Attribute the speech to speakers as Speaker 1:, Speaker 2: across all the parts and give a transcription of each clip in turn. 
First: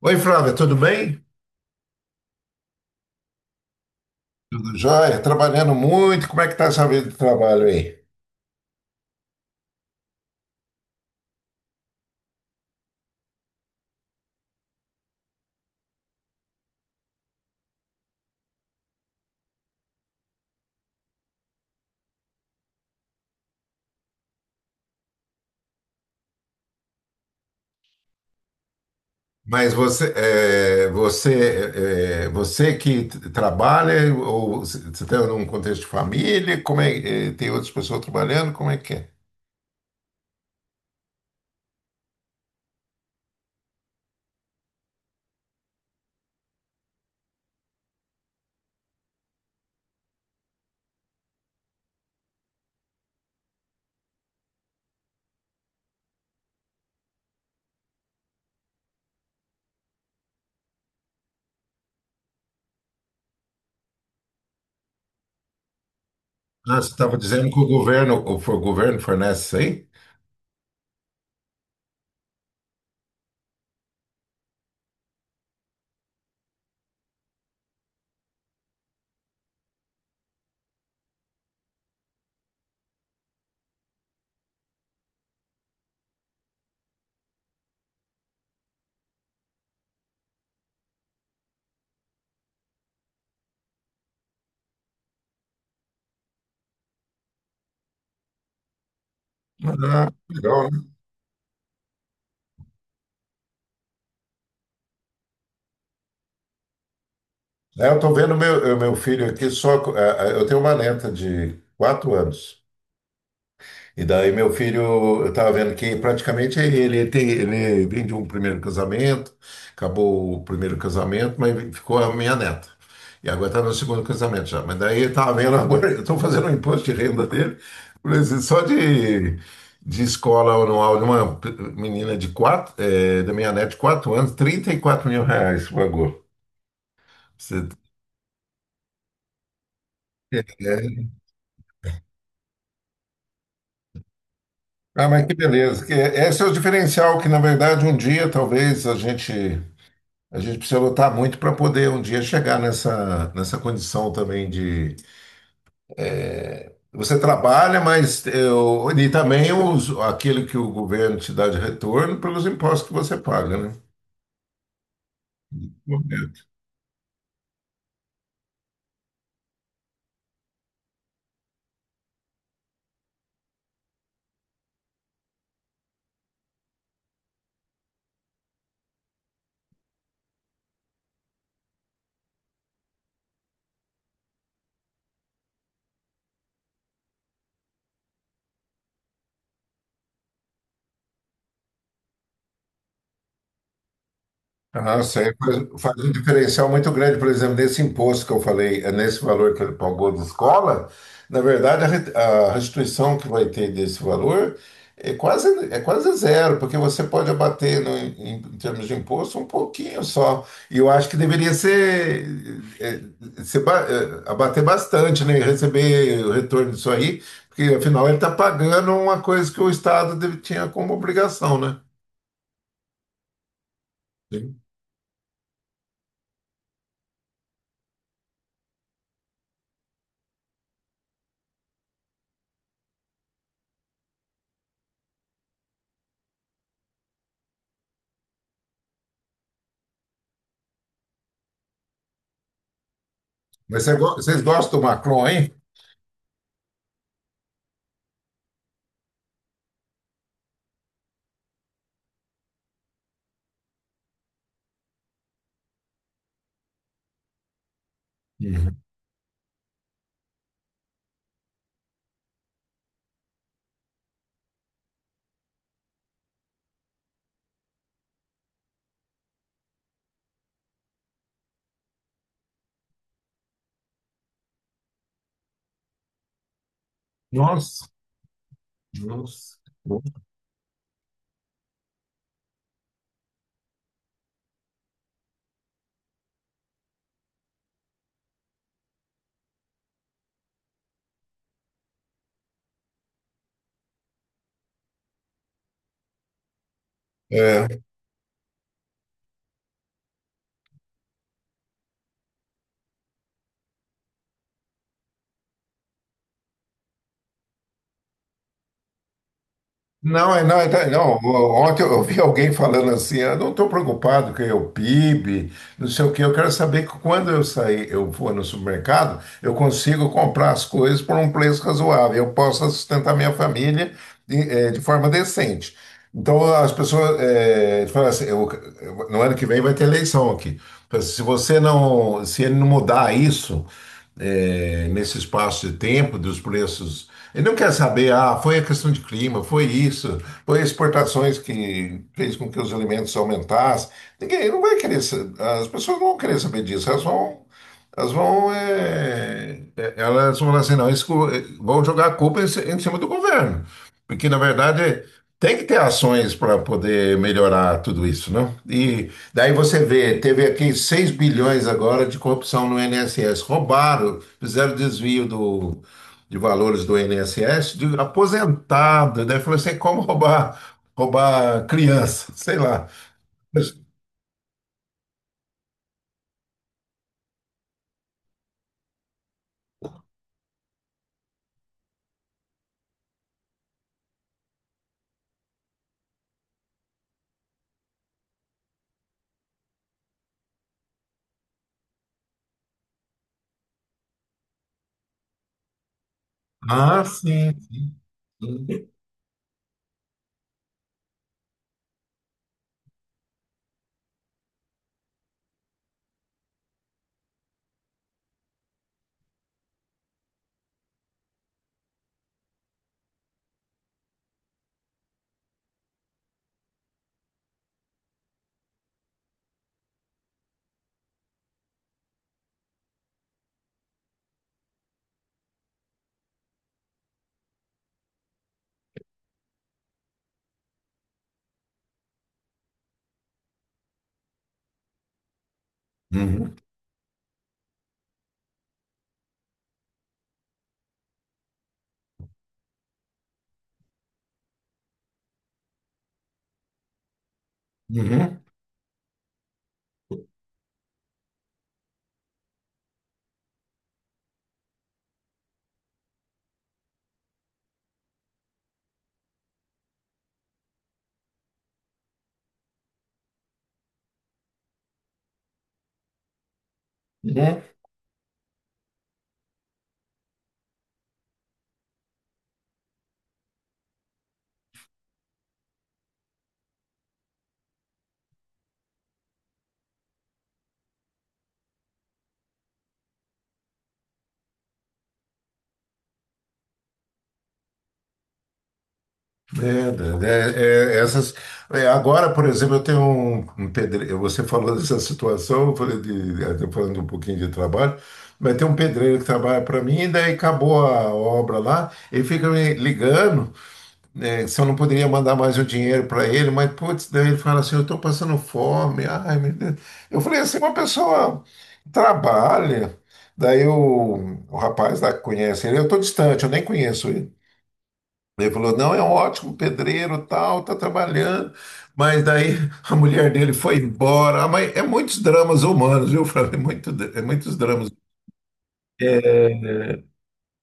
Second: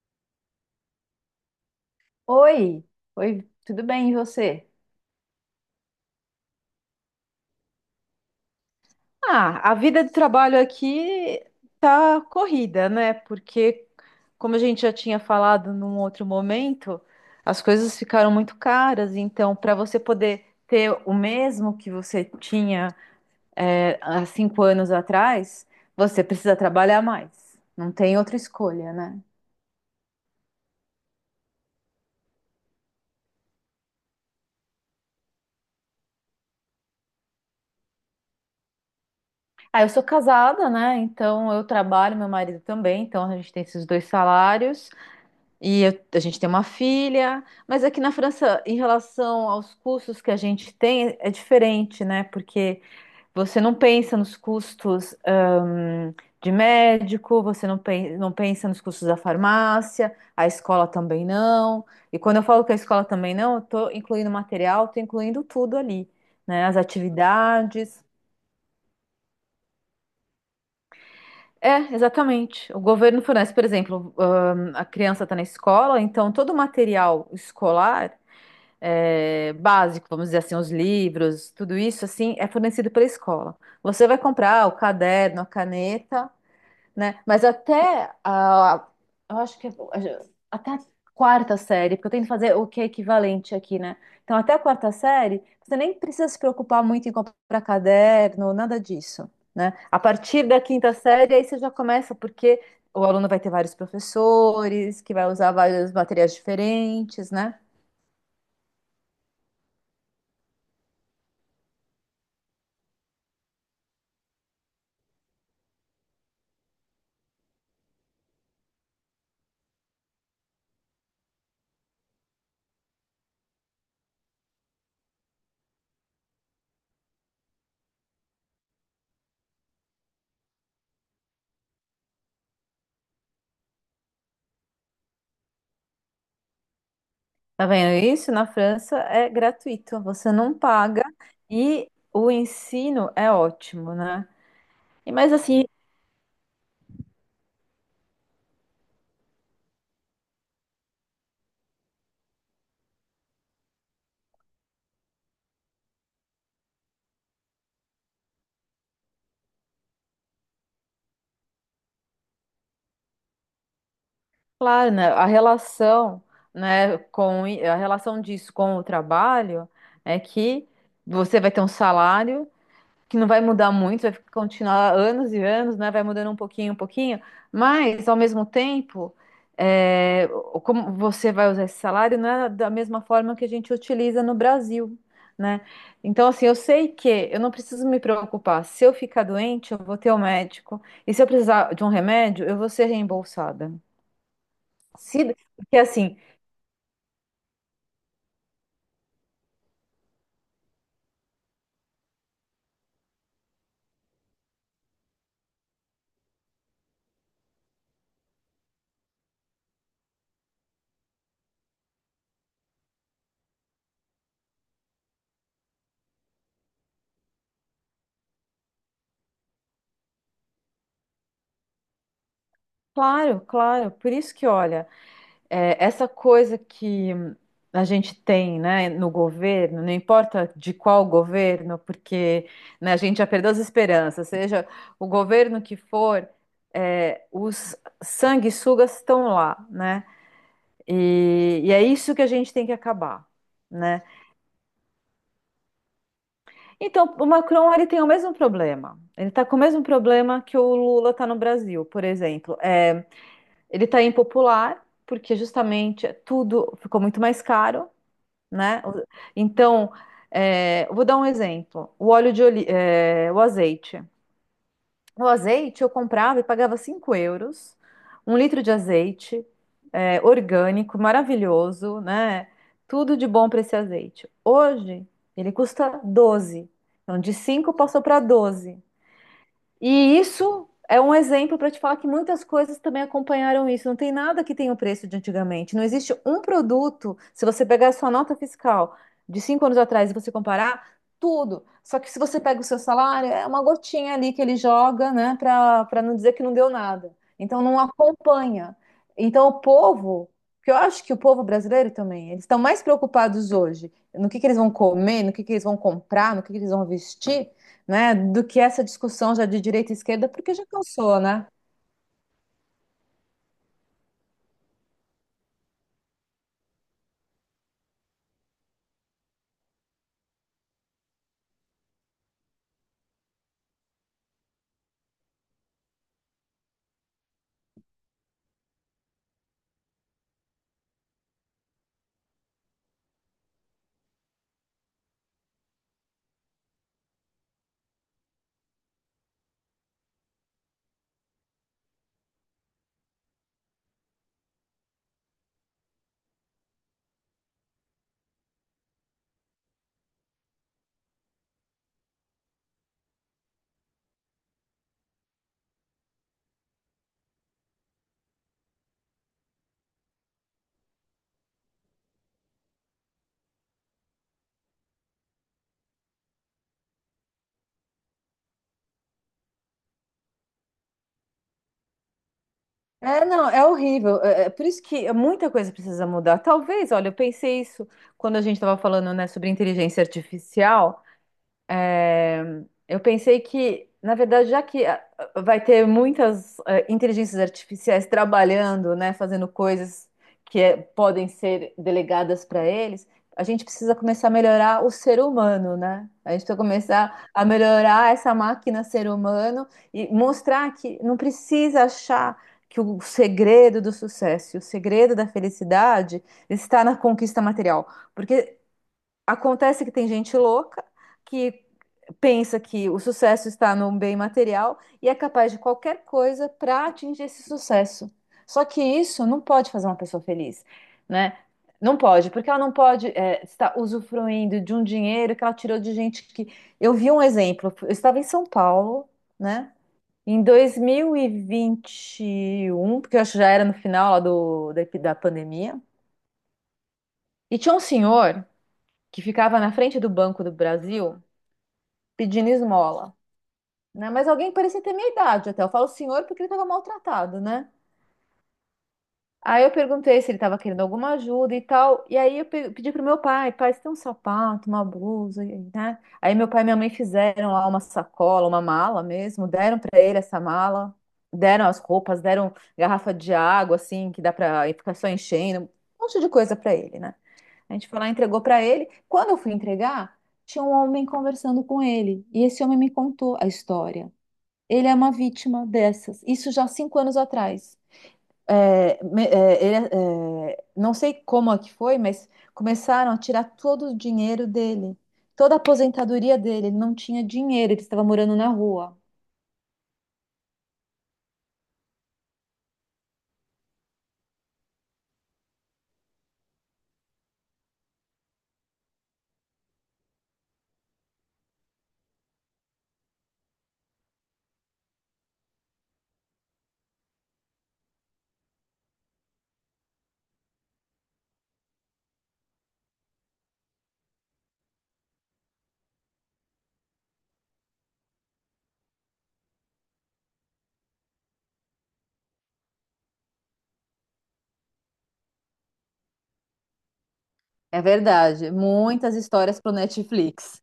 Speaker 1: Oi, Flávia, tudo bem?
Speaker 2: Oi, oi, tudo bem, e você?
Speaker 1: Tudo jóia? Trabalhando muito. Como é que tá essa vida de trabalho aí?
Speaker 2: Ah, a vida de trabalho aqui tá corrida, né? Porque, como a gente já tinha falado num outro momento, as coisas ficaram muito caras. Então, para você poder ter o mesmo que você tinha, há cinco anos atrás, você precisa trabalhar mais. Não tem outra escolha, né?
Speaker 1: Mas você, você, você que trabalha ou você está num contexto de família? Tem outras pessoas trabalhando? Como é que é?
Speaker 2: Ah, eu sou casada, né? Então eu trabalho, meu marido também, então a gente tem esses dois salários. A gente tem uma filha, mas aqui na França, em relação aos custos que a gente tem, é diferente, né? Porque você não pensa nos custos, de médico, você não pensa nos custos da farmácia, a escola também não. E quando eu falo que a escola também não, eu tô incluindo material, tô incluindo tudo ali, né?
Speaker 1: Ah,
Speaker 2: As
Speaker 1: você estava dizendo que o
Speaker 2: atividades.
Speaker 1: governo, o governo fornece isso aí?
Speaker 2: É, exatamente. O governo fornece, por exemplo, a criança está na escola, então todo o material escolar é, básico, vamos dizer assim, os livros, tudo isso assim é fornecido pela escola. Você vai comprar o caderno, a caneta, né? Mas eu acho que é- até a quarta série, porque eu tento fazer o que é equivalente aqui, né? Então até a quarta série, você nem precisa se preocupar muito em comprar caderno, nada disso, né? A
Speaker 1: Ah,
Speaker 2: partir da
Speaker 1: legal, né?
Speaker 2: quinta série aí você já começa porque o aluno vai ter vários professores, que vai usar vários materiais diferentes, né?
Speaker 1: É, eu estou vendo meu filho aqui só. Eu tenho uma neta de quatro anos. E daí meu filho, eu estava vendo que praticamente ele vem de um primeiro casamento, acabou o primeiro casamento, mas ficou a minha neta. E agora está no segundo casamento já. Mas daí eu estava vendo agora, eu estou fazendo o imposto de renda dele, por exemplo, de escola anual de uma menina de quatro, da minha neta de quatro anos, 34 mil reais pagou.
Speaker 2: Tá
Speaker 1: Você
Speaker 2: vendo isso? Na França é gratuito, você
Speaker 1: é.
Speaker 2: não paga e o ensino é ótimo, né?
Speaker 1: Ah,
Speaker 2: E
Speaker 1: mas
Speaker 2: mas
Speaker 1: que
Speaker 2: assim,
Speaker 1: beleza. Esse é o diferencial que, na verdade, um dia talvez a gente. A gente precisa lutar muito para poder um dia chegar nessa condição também de. Você trabalha, mas eu, e também os, aquilo que o governo te dá de retorno pelos impostos que você paga, né?
Speaker 2: claro, né, a relação, né, com a relação disso com o trabalho é que você vai ter um salário que não vai mudar muito, vai continuar anos e anos, né? Vai mudando um pouquinho, mas ao mesmo tempo, é, como você vai usar esse salário não é da mesma forma que a gente utiliza no Brasil, né? Então, assim, eu sei que eu não preciso me preocupar. Se eu ficar doente, eu vou ter o médico, e se eu precisar de um remédio, eu vou ser reembolsada.
Speaker 1: Ah, sei.
Speaker 2: Se, Porque
Speaker 1: Faz um
Speaker 2: assim,
Speaker 1: diferencial muito grande, por exemplo, nesse imposto que eu falei, é nesse valor que ele pagou de escola, na verdade, a restituição que vai ter desse valor é quase, é quase zero, porque você pode abater no, em, em termos de imposto um pouquinho só. E eu acho que deveria ser, é, ser abater bastante, né? E receber o retorno disso aí, porque afinal ele está pagando uma coisa que o Estado tinha como obrigação, né?
Speaker 2: claro, claro, por isso que
Speaker 1: Sim.
Speaker 2: olha. É, essa coisa que a gente tem, né, no governo, não importa de qual governo, porque né, a gente já perdeu as esperanças, seja o governo que for, é, os sanguessugas estão lá, né? E é isso que a gente tem que acabar,
Speaker 1: Mas você
Speaker 2: né?
Speaker 1: vocês gostam do Macron, hein?
Speaker 2: Então, o Macron, ele tem o mesmo problema. Ele está com o mesmo problema que o Lula está no Brasil, por exemplo. É, ele está impopular, porque justamente tudo ficou muito mais caro,
Speaker 1: Uhum.
Speaker 2: né? Então, é, eu vou dar um exemplo. O óleo de oli- é, O azeite. O azeite eu comprava e pagava 5 euros, um litro de azeite, é, orgânico, maravilhoso, né? Tudo de bom para esse azeite. Hoje ele custa 12. Então, de 5
Speaker 1: Nossa,
Speaker 2: passou para 12,
Speaker 1: nossa.
Speaker 2: e isso é um exemplo para te falar que muitas coisas também acompanharam isso. Não tem nada que tenha o preço de antigamente. Não existe um produto, se você pegar a sua nota fiscal de 5 anos atrás e você comparar, tudo. Só que se você pega o seu salário, é uma gotinha ali que ele joga, né, para não dizer que não deu nada. Então não
Speaker 1: É.
Speaker 2: acompanha. Então o povo, que eu acho que o povo brasileiro também, eles estão mais preocupados hoje no que eles vão comer, no que eles vão comprar, no que eles vão vestir, né, do que essa discussão já de direita e esquerda, porque já
Speaker 1: Não.
Speaker 2: cansou, né?
Speaker 1: Ontem eu vi alguém falando assim, eu não estou preocupado com o PIB, não sei o quê. Eu quero saber que quando eu sair, eu for no supermercado, eu consigo comprar as coisas por um preço razoável. Eu posso sustentar minha família de forma decente. Então as pessoas falam assim, no ano que vem vai ter eleição aqui. Fala assim, se ele não mudar isso nesse espaço de tempo dos preços. Ele não quer saber, ah, foi a questão de clima, foi isso, foi exportações que fez com que os alimentos aumentassem. Ninguém não vai querer, sa- as pessoas não vão querer saber disso, elas vão, elas vão falar assim, não, isso, co- vão jogar a culpa em cima do governo. Porque, na verdade, tem que ter ações para poder melhorar tudo isso, não? E daí você vê, teve aqui 6 bilhões agora de corrupção no INSS. Roubaram, fizeram desvio de valores do INSS, de aposentado, né? Falou assim, "É como roubar, roubar criança, sei lá.
Speaker 2: É, não, é
Speaker 1: Mas-
Speaker 2: horrível. É por isso que muita coisa precisa mudar. Talvez, olha, eu pensei isso quando a gente estava falando, né, sobre inteligência artificial. Eu pensei que, na verdade, já que vai ter muitas inteligências artificiais trabalhando, né, fazendo coisas que podem ser delegadas para eles, a gente precisa começar a melhorar o ser humano, né? A gente precisa
Speaker 1: Ah,
Speaker 2: começar a
Speaker 1: sim, sim,
Speaker 2: melhorar essa máquina
Speaker 1: sim.
Speaker 2: ser humano e mostrar que não precisa achar que o segredo do sucesso, o segredo da felicidade está na conquista material, porque acontece que tem gente louca que pensa que o sucesso está no bem material e é capaz de qualquer coisa para atingir esse sucesso. Só que isso não pode fazer uma pessoa feliz, né? Não pode, porque ela não pode é, estar usufruindo de um dinheiro que ela tirou de gente que. Eu vi um exemplo, eu estava em São Paulo, né? Em dois mil e vinte e um, porque eu acho que já era no final lá do, da pandemia,
Speaker 1: Uhum,
Speaker 2: e tinha um senhor que ficava na frente do Banco do Brasil pedindo esmola. Né? Mas alguém que parecia ter minha idade até. Eu falo senhor porque ele estava maltratado, né?
Speaker 1: uhum,
Speaker 2: Aí eu perguntei se ele estava querendo alguma ajuda e tal. E aí eu pedi pro meu pai, pai, você tem um sapato, uma blusa, e- né? Aí meu pai e minha mãe fizeram lá uma sacola, uma mala mesmo, deram para ele essa mala, deram as roupas, deram garrafa de água assim, que dá para ficar só enchendo, um monte de coisa para ele, né?
Speaker 1: uhum.
Speaker 2: A gente foi lá e entregou para ele. Quando eu fui entregar, tinha um homem conversando com ele, e esse homem me contou a história. Ele é uma vítima dessas. Isso já há 5 anos atrás. Não sei como é que foi, mas começaram a tirar todo o dinheiro dele, toda a aposentadoria dele. Ele não tinha dinheiro, ele estava morando na rua.
Speaker 1: É, é, essas, é, agora, por exemplo, eu tenho um pedreiro. Você falou dessa situação, eu tô falando um pouquinho de trabalho, mas tem um pedreiro que trabalha para mim, e daí acabou a obra lá, ele fica me ligando, né, se eu não poderia mandar mais o dinheiro para ele, mas putz, daí ele fala assim: eu estou passando fome, ai meu Deus. Eu falei assim: uma pessoa trabalha, daí o rapaz lá que conhece ele, eu estou distante, eu nem conheço ele. Ele falou, não, é um ótimo pedreiro, tal, tá trabalhando. Mas daí a mulher dele foi embora. Ah, mas é muitos dramas humanos, viu, Flávio? É muito, é muitos
Speaker 2: É
Speaker 1: dramas.
Speaker 2: verdade. Muitas
Speaker 1: É,
Speaker 2: histórias pro Netflix.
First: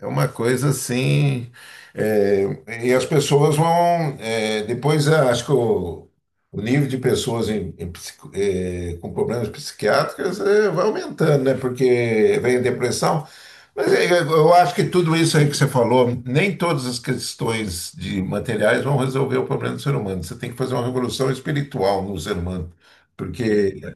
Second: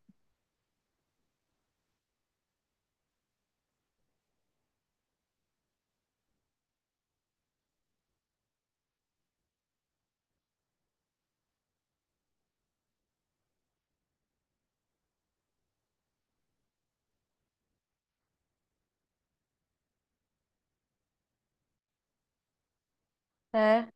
Speaker 1: é uma coisa assim. É, e as pessoas vão. Acho que o nível de pessoas em com problemas psiquiátricos vai aumentando, né? Porque vem a depressão. Mas eu acho que tudo isso aí que você falou, nem todas as questões de materiais vão resolver o problema do ser humano. Você tem que fazer uma revolução espiritual no ser humano, porque
Speaker 2: É.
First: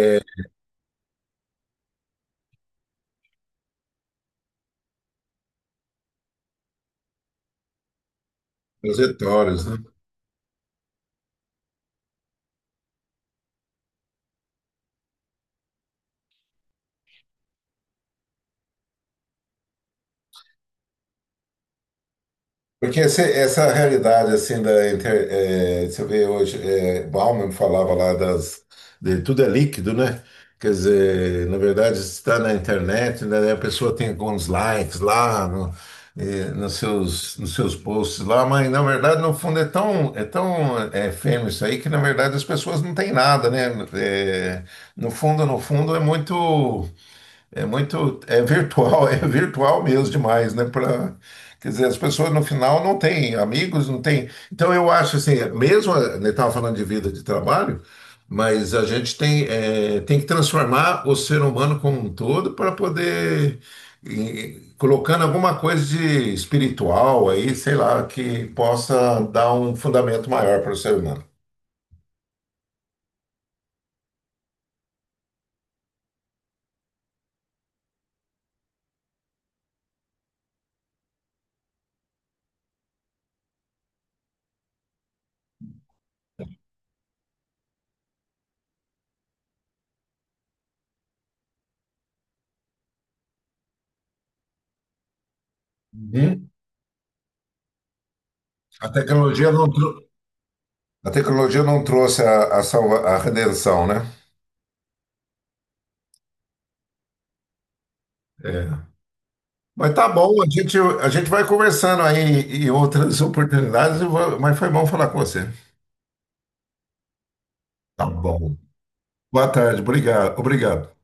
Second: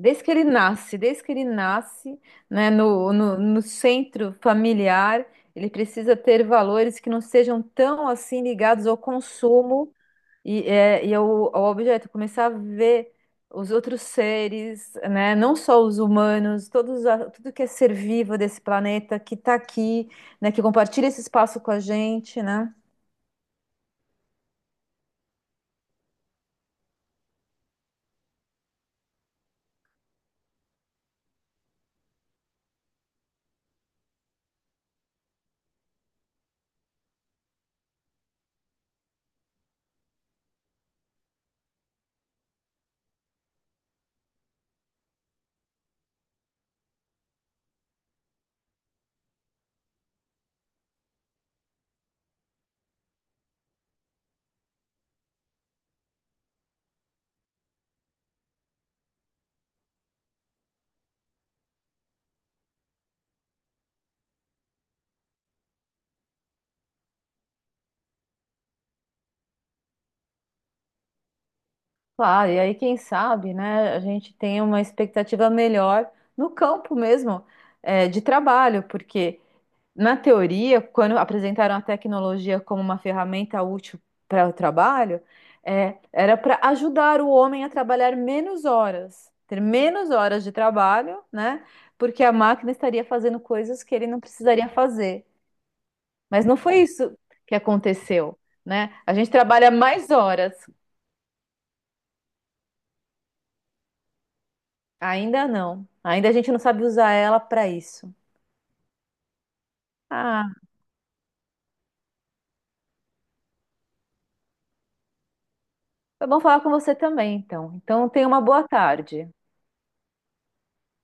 Speaker 2: Desde que ele nasce, desde que ele nasce, né, no centro familiar, ele precisa ter valores que não sejam tão assim ligados
Speaker 1: as
Speaker 2: ao
Speaker 1: trajetórias,
Speaker 2: consumo. O objeto, começar a ver os outros seres, né? Não só os humanos, todos, a- tudo que é ser vivo desse planeta que está aqui, né? Que compartilha esse espaço com a gente, né?
Speaker 1: porque essa realidade assim você vê hoje, Bauman falava lá das de tudo é líquido, né? Quer dizer, na verdade está na internet, né? A pessoa tem alguns likes lá no- eh, nos seus posts lá, mas na verdade no fundo é tão efêmero isso aí que na verdade as pessoas não têm nada, né? No fundo, no fundo é muito é muito, é virtual, é virtual mesmo demais, né? Pra, quer dizer, as pessoas no final não têm amigos, não têm. Então eu acho assim, mesmo ele estava falando de vida de trabalho, mas a gente tem, é, tem que transformar o ser humano como um todo para poder e, colocando alguma coisa de espiritual aí, sei lá, que possa dar um fundamento maior para o ser humano.
Speaker 2: Claro, e aí quem sabe, né? A gente tem uma expectativa melhor no campo mesmo, é, de trabalho, porque na teoria, quando apresentaram a tecnologia como uma ferramenta útil para o trabalho, é, era para ajudar o homem a trabalhar menos horas, ter menos horas de trabalho, né? Porque a máquina estaria fazendo coisas que ele não precisaria fazer. Mas
Speaker 1: Uhum.
Speaker 2: não foi isso que aconteceu,
Speaker 1: A
Speaker 2: né? A gente
Speaker 1: tecnologia não,
Speaker 2: trabalha
Speaker 1: trou-
Speaker 2: mais horas.
Speaker 1: a tecnologia não trouxe a a redenção, né?
Speaker 2: Ainda não. Ainda a gente não sabe usar ela para isso.
Speaker 1: É. Mas tá bom,
Speaker 2: Ah,
Speaker 1: a gente vai conversando aí em outras oportunidades, mas foi bom falar com você.
Speaker 2: foi bom falar com você também, então.
Speaker 1: Tá
Speaker 2: Então, tenha uma
Speaker 1: bom.
Speaker 2: boa tarde.
Speaker 1: Boa tarde, obrigado, obrigado.